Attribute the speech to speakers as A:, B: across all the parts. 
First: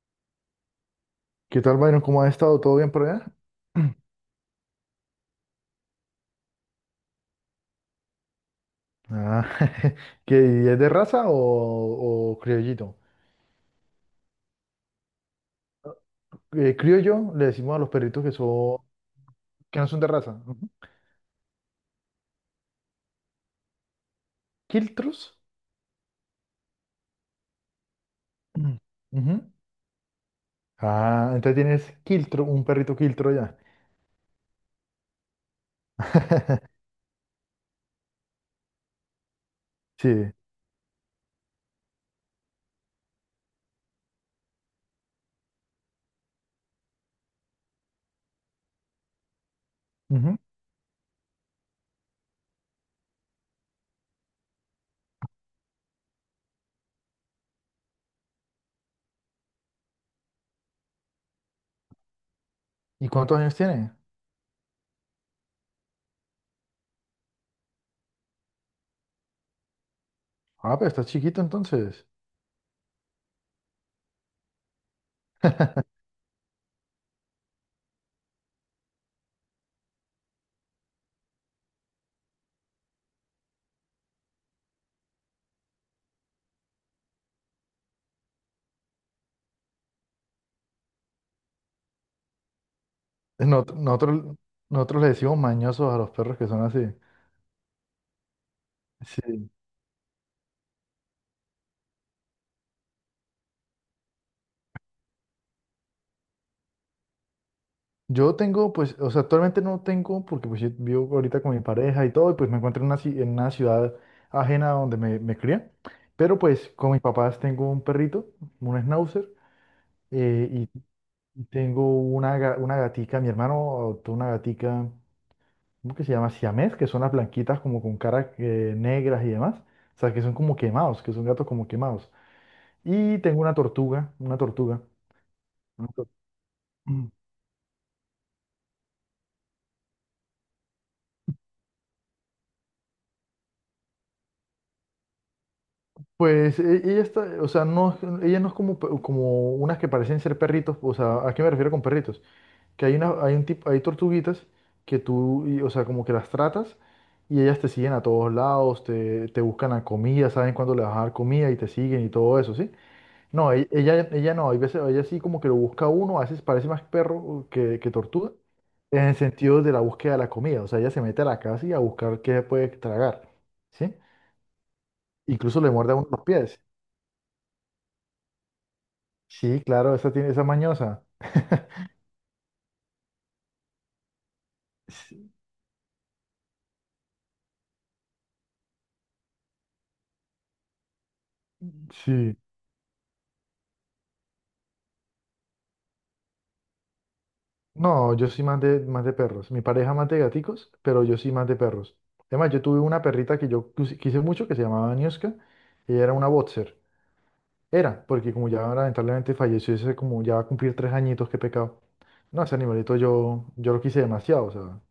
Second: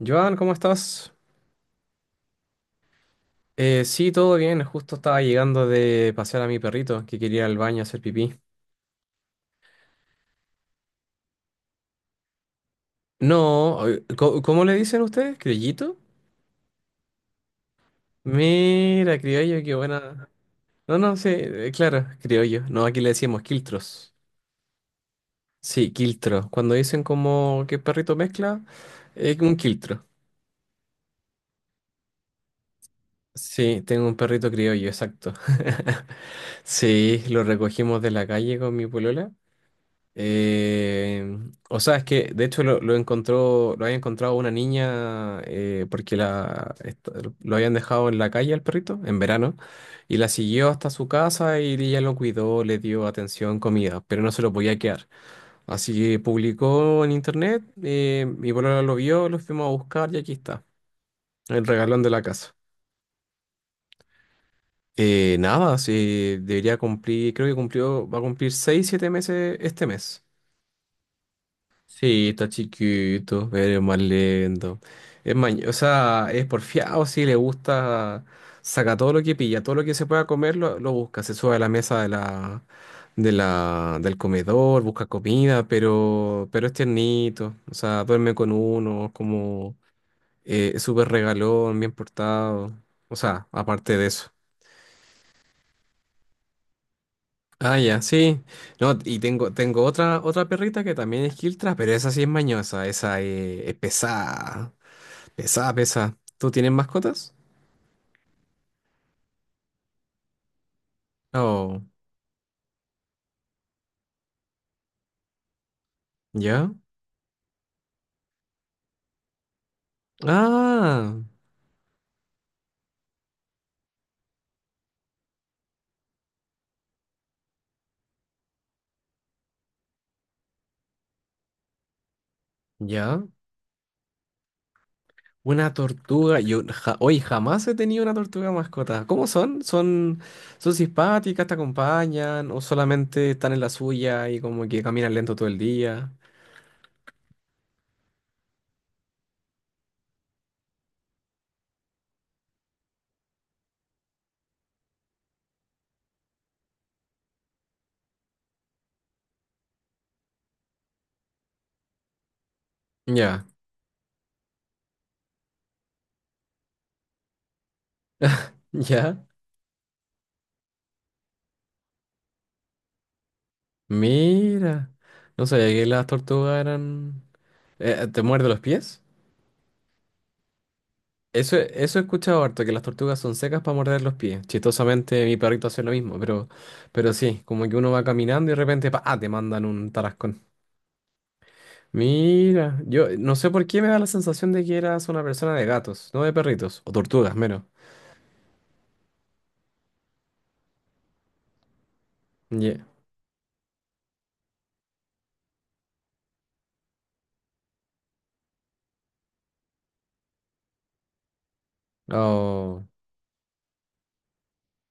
A: Joan, ¿cómo estás?
B: ¿Qué tal, Byron? ¿Cómo has estado? ¿Todo bien por allá?
A: Sí, todo bien. Justo estaba llegando de pasear a mi perrito que quería ir al baño a hacer pipí.
B: Ah, ¿Qué, es de raza o criollito?
A: No, ¿cómo le dicen ustedes? ¿Criollito?
B: Criollo le decimos a los perritos que son,
A: Mira, criollo, qué
B: que no son de
A: buena.
B: raza. Ujú.
A: No, no, sí, claro, criollo. No, aquí le decíamos quiltros.
B: ¿Quiltros?
A: Sí, quiltro. Cuando dicen como que perrito mezcla,
B: Mm.
A: es
B: Ujú.
A: un quiltro.
B: Ah, entonces tienes quiltro, un perrito quiltro ya.
A: Sí, tengo un perrito criollo, exacto. Sí, lo recogimos de la calle con mi polola.
B: Sí.
A: Eh, o sea, es que de hecho lo encontró, lo había encontrado una niña porque lo habían dejado en la calle al perrito en verano y la
B: Ujú.
A: siguió hasta su casa y ella lo cuidó, le dio atención, comida, pero no se lo podía quedar. Así que publicó en internet, mi polola lo vio, lo fuimos a buscar y aquí está, el regalón de la casa.
B: ¿Y cuántos años tiene?
A: Nada, sí, debería cumplir, creo que cumplió, va a cumplir 6, 7 meses este mes.
B: Ah, pero estás chiquito entonces.
A: Sí, está chiquito, pero es más lento. Es o sea, es porfiado, sí, le gusta, saca todo lo que pilla, todo lo que se pueda comer lo busca, se sube a la mesa del comedor, busca comida, pero es tiernito, o sea, duerme con uno, es como es súper regalón, bien portado, o sea,
B: Nosotros,
A: aparte de eso.
B: nosotros, nosotros le decimos mañosos a los perros que son así.
A: Ah, ya, sí. No, y
B: Sí.
A: tengo otra, otra perrita que también es Kiltra, pero esa sí es mañosa, esa es pesada. Pesa, pesa. ¿Tú tienes mascotas?
B: Yo tengo, pues, o sea, actualmente no tengo, porque pues yo vivo ahorita con mi
A: Oh,
B: pareja y todo, y pues me encuentro en en una ciudad ajena a donde me crié, pero
A: ya.
B: pues con mis papás tengo un perrito, un schnauzer, eh, y
A: Ah,
B: y tengo una gatica, mi hermano adoptó una gatica, ¿cómo que se llama? Siamés, que son las blanquitas como con caras negras y demás, o sea, que son como quemados, que son gatos como quemados. Y
A: ya.
B: tengo una tortuga, una tortuga.
A: Una
B: Una tortuga.
A: tortuga. Hoy jamás he tenido una tortuga mascota. ¿Cómo son? Son? ¿Son simpáticas, te acompañan o solamente están en la suya y como que caminan lento todo el día?
B: Pues ella está, o sea, no, ella no es como unas que parecen ser perritos, o sea, ¿a qué me refiero con perritos? Que hay un tipo, hay tortuguitas que tú, o sea, como que las tratas y ellas te siguen a todos lados, te buscan la comida, saben cuándo le vas a dar comida y te siguen y todo eso, ¿sí?
A: Ya,
B: No, ella no, hay veces, ella sí como que lo busca a uno, a veces parece más perro que tortuga, en el
A: ya.
B: sentido de la búsqueda de la comida, o sea, ella se mete a la casa y a buscar qué puede tragar, ¿sí?
A: Mira. No
B: Incluso
A: sabía
B: le
A: que
B: muerde a
A: las
B: uno los
A: tortugas
B: pies.
A: eran... ¿te muerde los pies?
B: Sí, claro, esa tiene esa mañosa.
A: Eso, eso he escuchado harto, que las tortugas son secas para morder los pies. Chistosamente, mi perrito hace lo mismo, pero sí, como que uno va caminando y de repente, pa, ah, te mandan un tarascón.
B: Sí.
A: Mira, yo no sé por qué me da la sensación de que eras una persona de gatos, no de perritos, o tortugas, menos.
B: No, yo soy más de perros. Mi pareja más de gaticos, pero yo sí más de perros. Además, yo
A: Yeah.
B: tuve una perrita que yo quise mucho, que se llamaba Niuska. Ella era una boxer. Era, porque como ya lamentablemente falleció, ese como ya va a cumplir 3 añitos, qué pecado. No, ese
A: Oh,
B: animalito yo lo quise demasiado, o sea, o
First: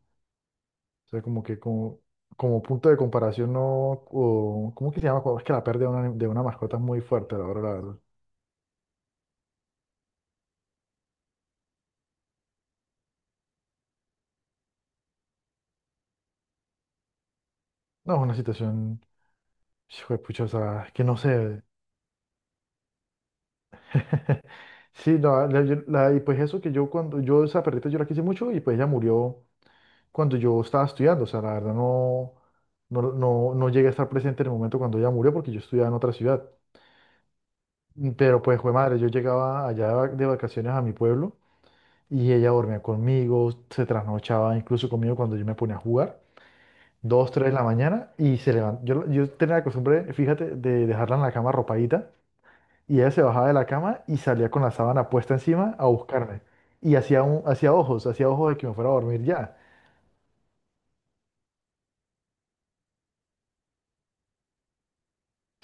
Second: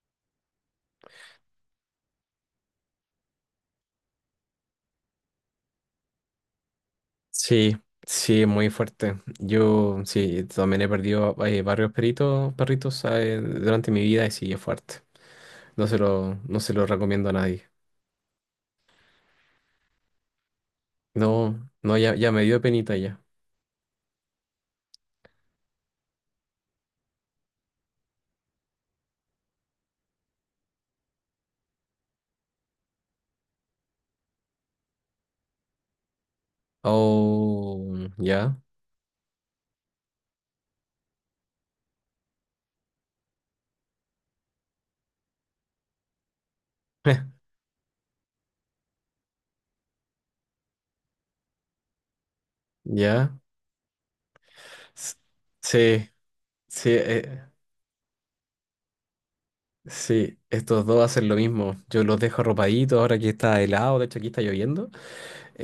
B: sea, como que como punto de comparación, no, o, ¿cómo que se llama? Cuando Es que la pérdida de una mascota es muy fuerte, la verdad,
A: sí,
B: la verdad.
A: sí, muy fuerte. Yo, sí, también he perdido varios perritos durante mi vida y sí, es fuerte. No se lo recomiendo a nadie.
B: No, es una situación. Hijo de pucha, o sea, que no sé.
A: No, no, ya, ya me dio penita ya.
B: Sí, y pues eso que yo cuando yo esa perrita yo la quise mucho y pues ella murió cuando yo estaba estudiando, o sea, la verdad no llegué a estar presente en el momento cuando ella murió porque yo estudiaba en otra ciudad.
A: Oh,
B: Mm. Pero
A: ya,
B: pues, fue madre, yo llegaba allá de vacaciones a mi pueblo y ella dormía conmigo, se trasnochaba incluso conmigo cuando yo me ponía a jugar, 2, 3 de la mañana y se levantaba. Yo tenía la costumbre, fíjate, de dejarla en la cama arropadita. Y ella se
A: ya.
B: bajaba de la cama y salía con la sábana
A: S-
B: puesta encima a
A: Sí,
B: buscarme.
A: sí,
B: Y hacía ojos de que me fuera a dormir ya.
A: sí, estos dos hacen lo mismo. Yo los dejo arropaditos ahora que está helado, de hecho aquí está lloviendo.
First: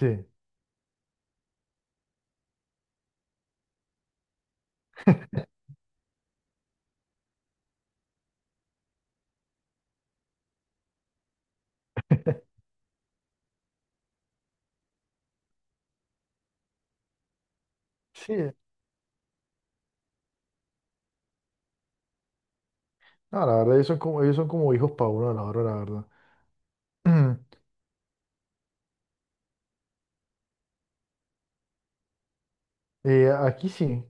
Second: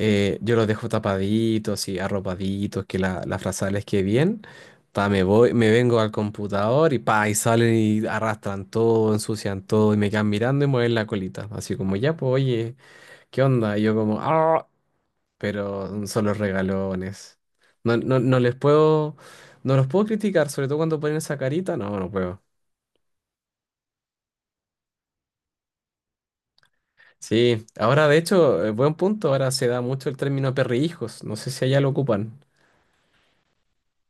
B: Sí,
A: Yo los dejo tapaditos y arropaditos, que la frazada les quede bien. Pa, me voy, me vengo al computador y pa, y salen y arrastran todo, ensucian todo y me quedan mirando y mueven la colita. Así como, ya, pues, oye, ¿qué onda? Y yo como, ¡ah! Pero son los regalones. No, no,
B: sí.
A: no les puedo, no los puedo criticar, sobre todo cuando ponen esa carita, no, no puedo.
B: No, la verdad, ellos son como hijos para uno de la hora, la verdad.
A: Sí, ahora de hecho, buen punto, ahora se da mucho el término perrijos, no sé si allá lo ocupan.
B: Aquí sí.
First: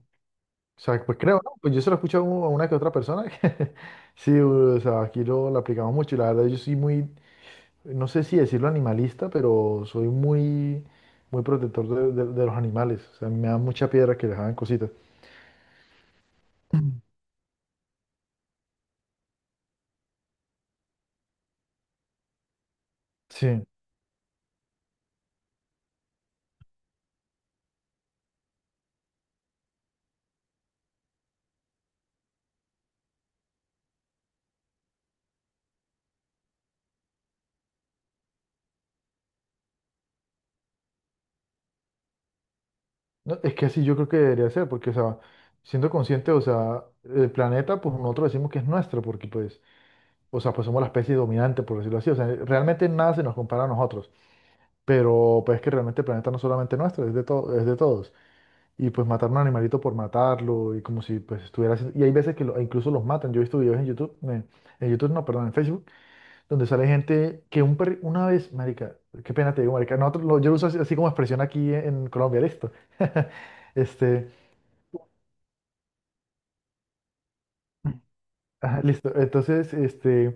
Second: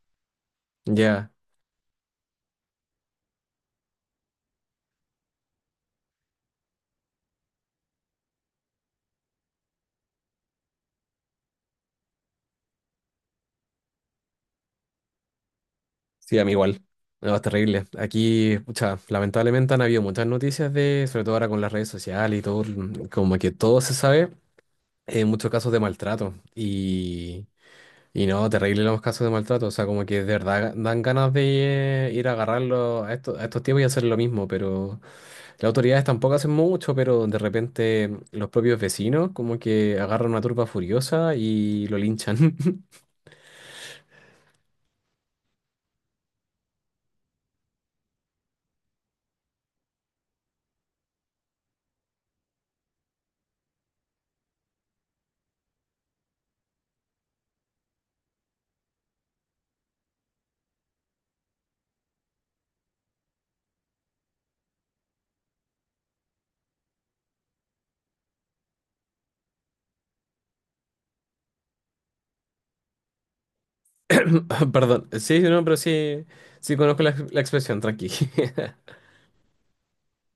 B: O sea, pues
A: Ya,
B: creo, ¿no? Pues yo se lo he escuchado a una que otra persona. Que Sí, o sea, aquí lo aplicamos mucho. Y la verdad, yo soy muy, no sé si decirlo animalista, pero soy muy, muy protector de los animales. O sea, me da mucha piedra que les hagan cositas.
A: sí, a mí igual. No, es terrible. Aquí, pucha, lamentablemente han habido muchas noticias de, sobre todo ahora con las redes sociales y todo, como que
B: Sí.
A: todo se sabe, en muchos casos de maltrato. Y no, terrible los casos de maltrato, o sea, como que de verdad dan ganas de ir a agarrarlo a estos tipos y hacer lo mismo, pero las autoridades tampoco hacen mucho, pero de repente los propios vecinos como que agarran una turba furiosa y lo linchan.
B: No, es que así yo creo que debería ser, porque, o sea, siendo consciente, o sea, el planeta, pues nosotros decimos que es nuestro, porque, pues, o sea, pues somos la especie dominante, por decirlo así, o sea, realmente nada se nos compara a nosotros, pero, pues, es que realmente el planeta no es solamente nuestro, es de todo, es de todos, y, pues, matar un animalito por matarlo, y como si, pues, estuviera haciendo, y hay veces que lo, e incluso los matan, yo he visto videos en YouTube, no, perdón, en Facebook, donde sale gente que una vez, marica, qué pena te digo, marica, yo lo uso así, así como expresión aquí en Colombia, listo, este.
A: Perdón, sí, no, pero sí, sí conozco la expresión, tranqui.
B: Ajá, listo. Entonces, este,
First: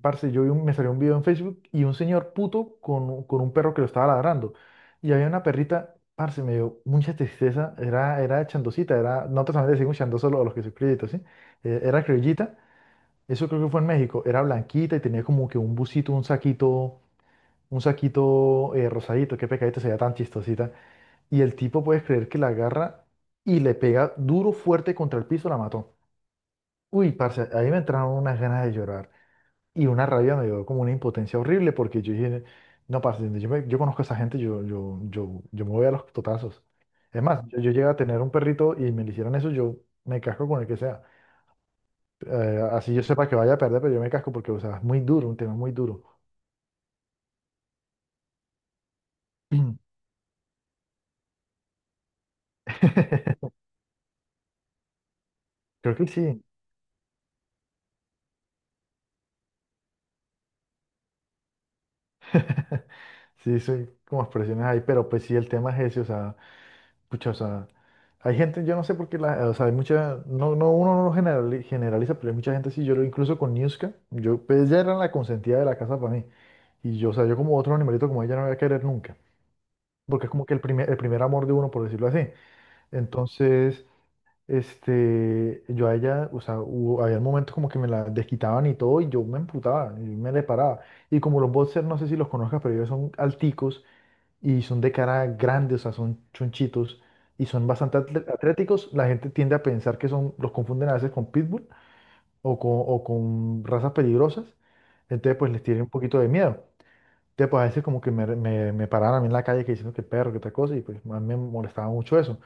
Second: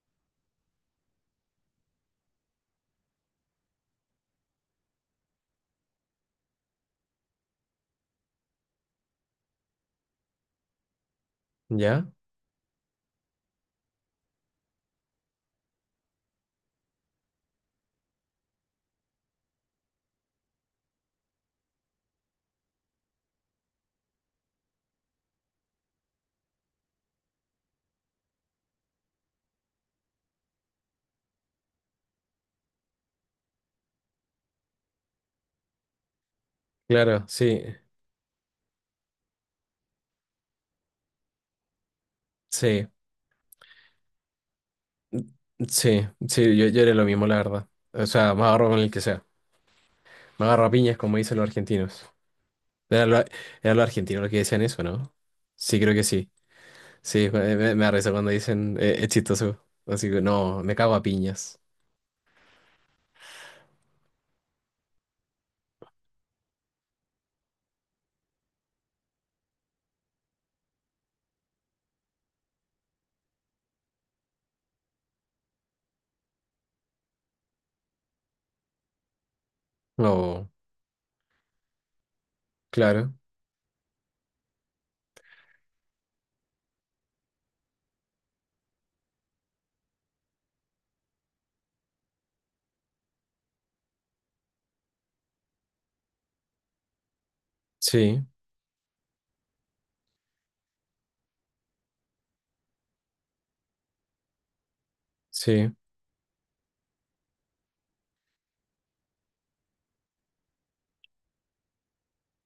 B: parce, yo vi me salió un video en Facebook y un señor puto con un perro que lo estaba ladrando. Y había una perrita, parce, me dio mucha tristeza. Era chandosita, nosotros también le decimos chandoso a los que son criollitos, ¿sí? Era
A: ¿Ya?
B: criollita, eso creo que fue en México. Era blanquita y tenía como que un busito, un saquito rosadito. Qué pecadito, se veía tan chistosita. Y el tipo, puedes creer que la agarra y le pega duro, fuerte contra el piso, la mató. Uy, parce, ahí me entraron unas ganas de llorar. Y una rabia me dio como una impotencia horrible porque yo dije, no, parce, yo conozco a esa gente, yo me voy a los totazos. Es
A: Claro,
B: más, yo,
A: sí,
B: yo llegué a tener un perrito y me le hicieran eso, yo me casco con el que sea.
A: sí,
B: Así yo sepa que vaya a perder, pero yo me casco porque, o sea, es muy duro, un tema muy duro.
A: sí, sí, yo haré lo mismo, la verdad. O sea, me agarro con el que sea, me agarro a piñas como dicen los argentinos. Era lo, era lo argentino lo que decían eso, ¿no? Sí, creo
B: Creo
A: que
B: que
A: sí.
B: sí.
A: Sí, me da risa cuando dicen, es chistoso. Así que no, me cago a piñas.
B: Sí, soy como expresiones ahí, pero pues sí, el tema es ese, o sea. Pucha, o sea, hay gente, yo no sé por qué, o sea, hay mucha, no, no, uno no lo generaliza, pero hay mucha gente, sí, yo lo incluso con Niuska, yo, pues ella era la consentida de la casa para mí, y yo, o sea, yo como otro animalito como ella no voy a querer nunca, porque es como
A: No,
B: que el primer amor de uno, por decirlo así,
A: claro.
B: entonces, este, yo a ella, o sea, había momentos como que me la desquitaban y todo, y yo me emputaba, y me le paraba, y como los boxers, no sé si los conozcas, pero ellos son alticos, y son de cara grande, o sea, son chonchitos y son bastante
A: Sí,
B: atléticos. La gente tiende a pensar los confunden a veces con pitbull o o con razas peligrosas. Entonces, pues les
A: sí.
B: tiene un poquito de miedo. Entonces, pues a veces como que me paraban a mí en la calle que diciendo que perro, que tal cosa, y pues a mí me molestaba mucho eso.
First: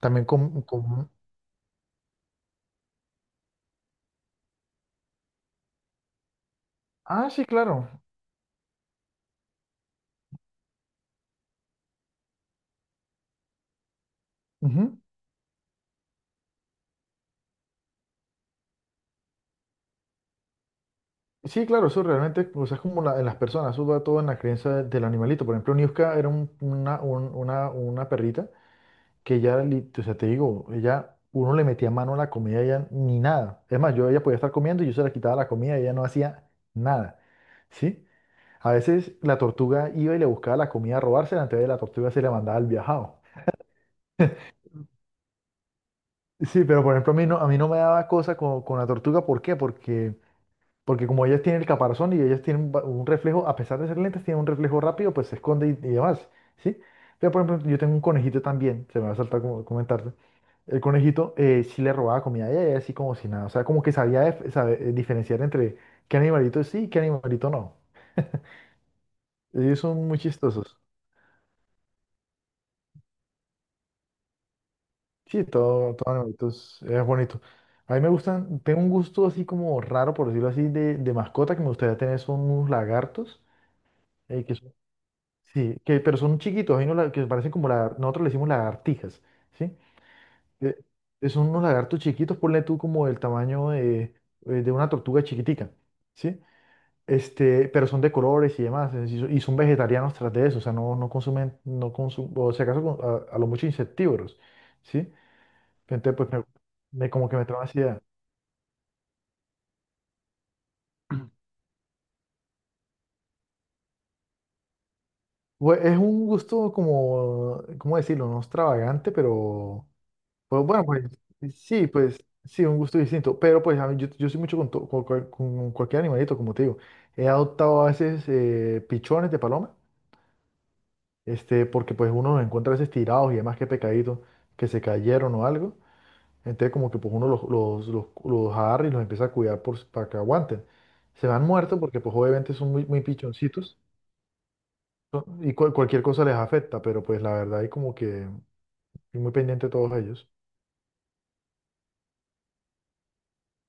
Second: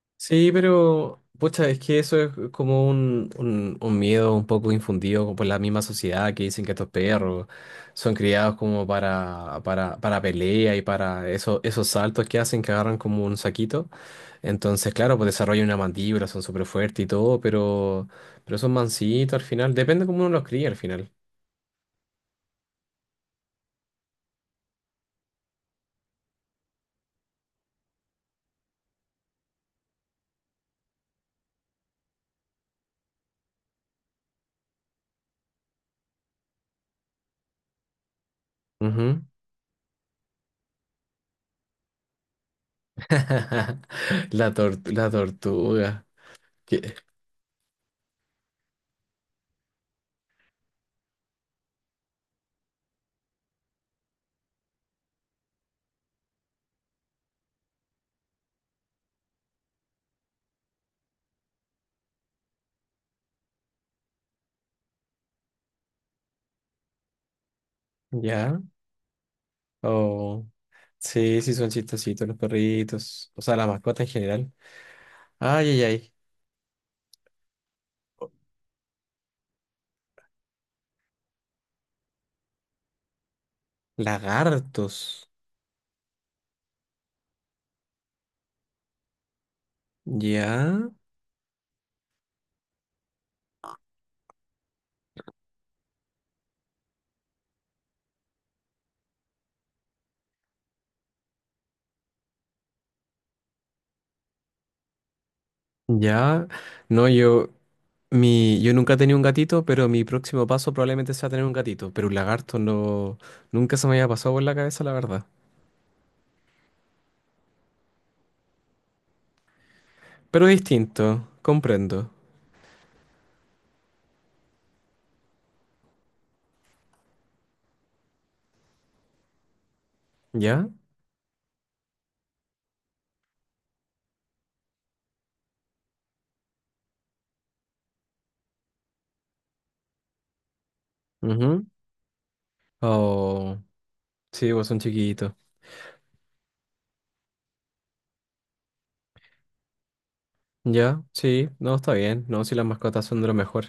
B: También
A: Sí,
B: con, con.
A: pero pucha, es que eso es como un miedo un poco infundido por la misma sociedad que dicen que estos
B: Ah, sí,
A: perros
B: claro.
A: son criados como para pelea y para eso, esos saltos que hacen que agarran como un saquito. Entonces,
B: Ujú.
A: claro, pues desarrollan una mandíbula, son súper fuertes y todo, pero son mansitos al final. Depende cómo uno los cría al final.
B: Sí, claro, eso realmente, o sea, es como en las personas, eso va todo en la creencia del animalito. Por ejemplo, Niuska era una perrita que ya, o sea, te digo, ella, uno le metía mano a la comida, ella ni nada. Es más, yo, ella podía estar comiendo y yo se la quitaba la comida, ella no hacía nada, ¿sí? A veces
A: Ujú.
B: la tortuga iba y le buscaba la comida a robársela, entonces la tortuga se le mandaba al viajado.
A: La tortuga.
B: Sí, pero por
A: ¿Qué?
B: ejemplo, a mí no me daba cosa con la tortuga, ¿por qué? Porque como ellas tienen el caparazón y ellas tienen un reflejo, a pesar de ser lentas, tienen un reflejo rápido, pues se esconde y demás, ¿sí? Pero por ejemplo, yo tengo un conejito también, se me va a saltar como comentarte. El conejito sí le robaba comida a ella, y ella así como si nada. O sea, como que sabía diferenciar entre qué animalito sí y qué animalito no.
A: ¿Ya?
B: Ellos son muy chistosos.
A: Sí, sí, son chistositos los perritos. O sea, la mascota en general.
B: Sí,
A: Ay, ay,
B: todo,
A: ay.
B: todo animalito es bonito. A mí me gustan, tengo un gusto así como raro, por decirlo así, de mascota que me gustaría tener son unos lagartos. eh, que son-
A: Lagartos.
B: sí, pero son chiquitos, hay unos que parecen como nosotros le decimos lagartijas, ¿sí? Eh,
A: Ya,
B: Son unos lagartos chiquitos, ponle tú como el tamaño de una tortuga chiquitica, ¿sí? Este, pero son de colores y demás, es decir, y son vegetarianos tras de eso, o sea, no, no consumen, no consumen, o si acaso a lo mucho insectívoros, ¿sí? Entonces, pues,
A: ya. No,
B: como que me trae ansiedad.
A: yo nunca he tenido un gatito, pero mi próximo paso probablemente sea tener un gatito. Pero un lagarto no, nunca se me había pasado por la cabeza, la verdad.
B: Pues, es un gusto como, ¿cómo decirlo? No extravagante, pero,
A: Pero es
B: pues, bueno,
A: distinto, comprendo.
B: pues, sí, un gusto distinto, pero, pues, yo soy mucho con cualquier animalito, como te digo. He adoptado a veces pichones de paloma,
A: ¿Ya?
B: este, porque, pues, uno los encuentra a veces tirados y demás que pecadito, que se cayeron o algo. Entonces como que pues uno los agarra y los empieza a cuidar para que aguanten. Se van
A: Ujú.
B: muertos porque pues obviamente son muy, muy
A: Oh,
B: pichoncitos
A: sí, vos son chiquitos.
B: y cualquier cosa les afecta, pero pues la verdad hay como que estoy muy pendiente de todos ellos.
A: Ya, sí, no, está bien. No, si las mascotas son de lo mejor.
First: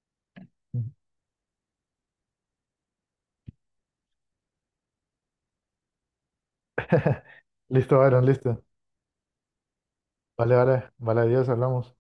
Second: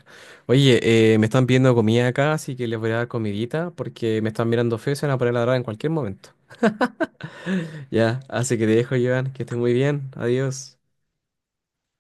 B: Ujú.
A: Oye, me están pidiendo comida acá, así que les voy a dar comidita porque me están mirando feo y se van a poner a ladrar en cualquier momento.
B: Listo,
A: Ya,
B: Aaron,
A: así
B: listo.
A: que te dejo, Joan, que estés muy bien.
B: Vale,
A: Adiós.
B: vale, vale, adiós, hablamos.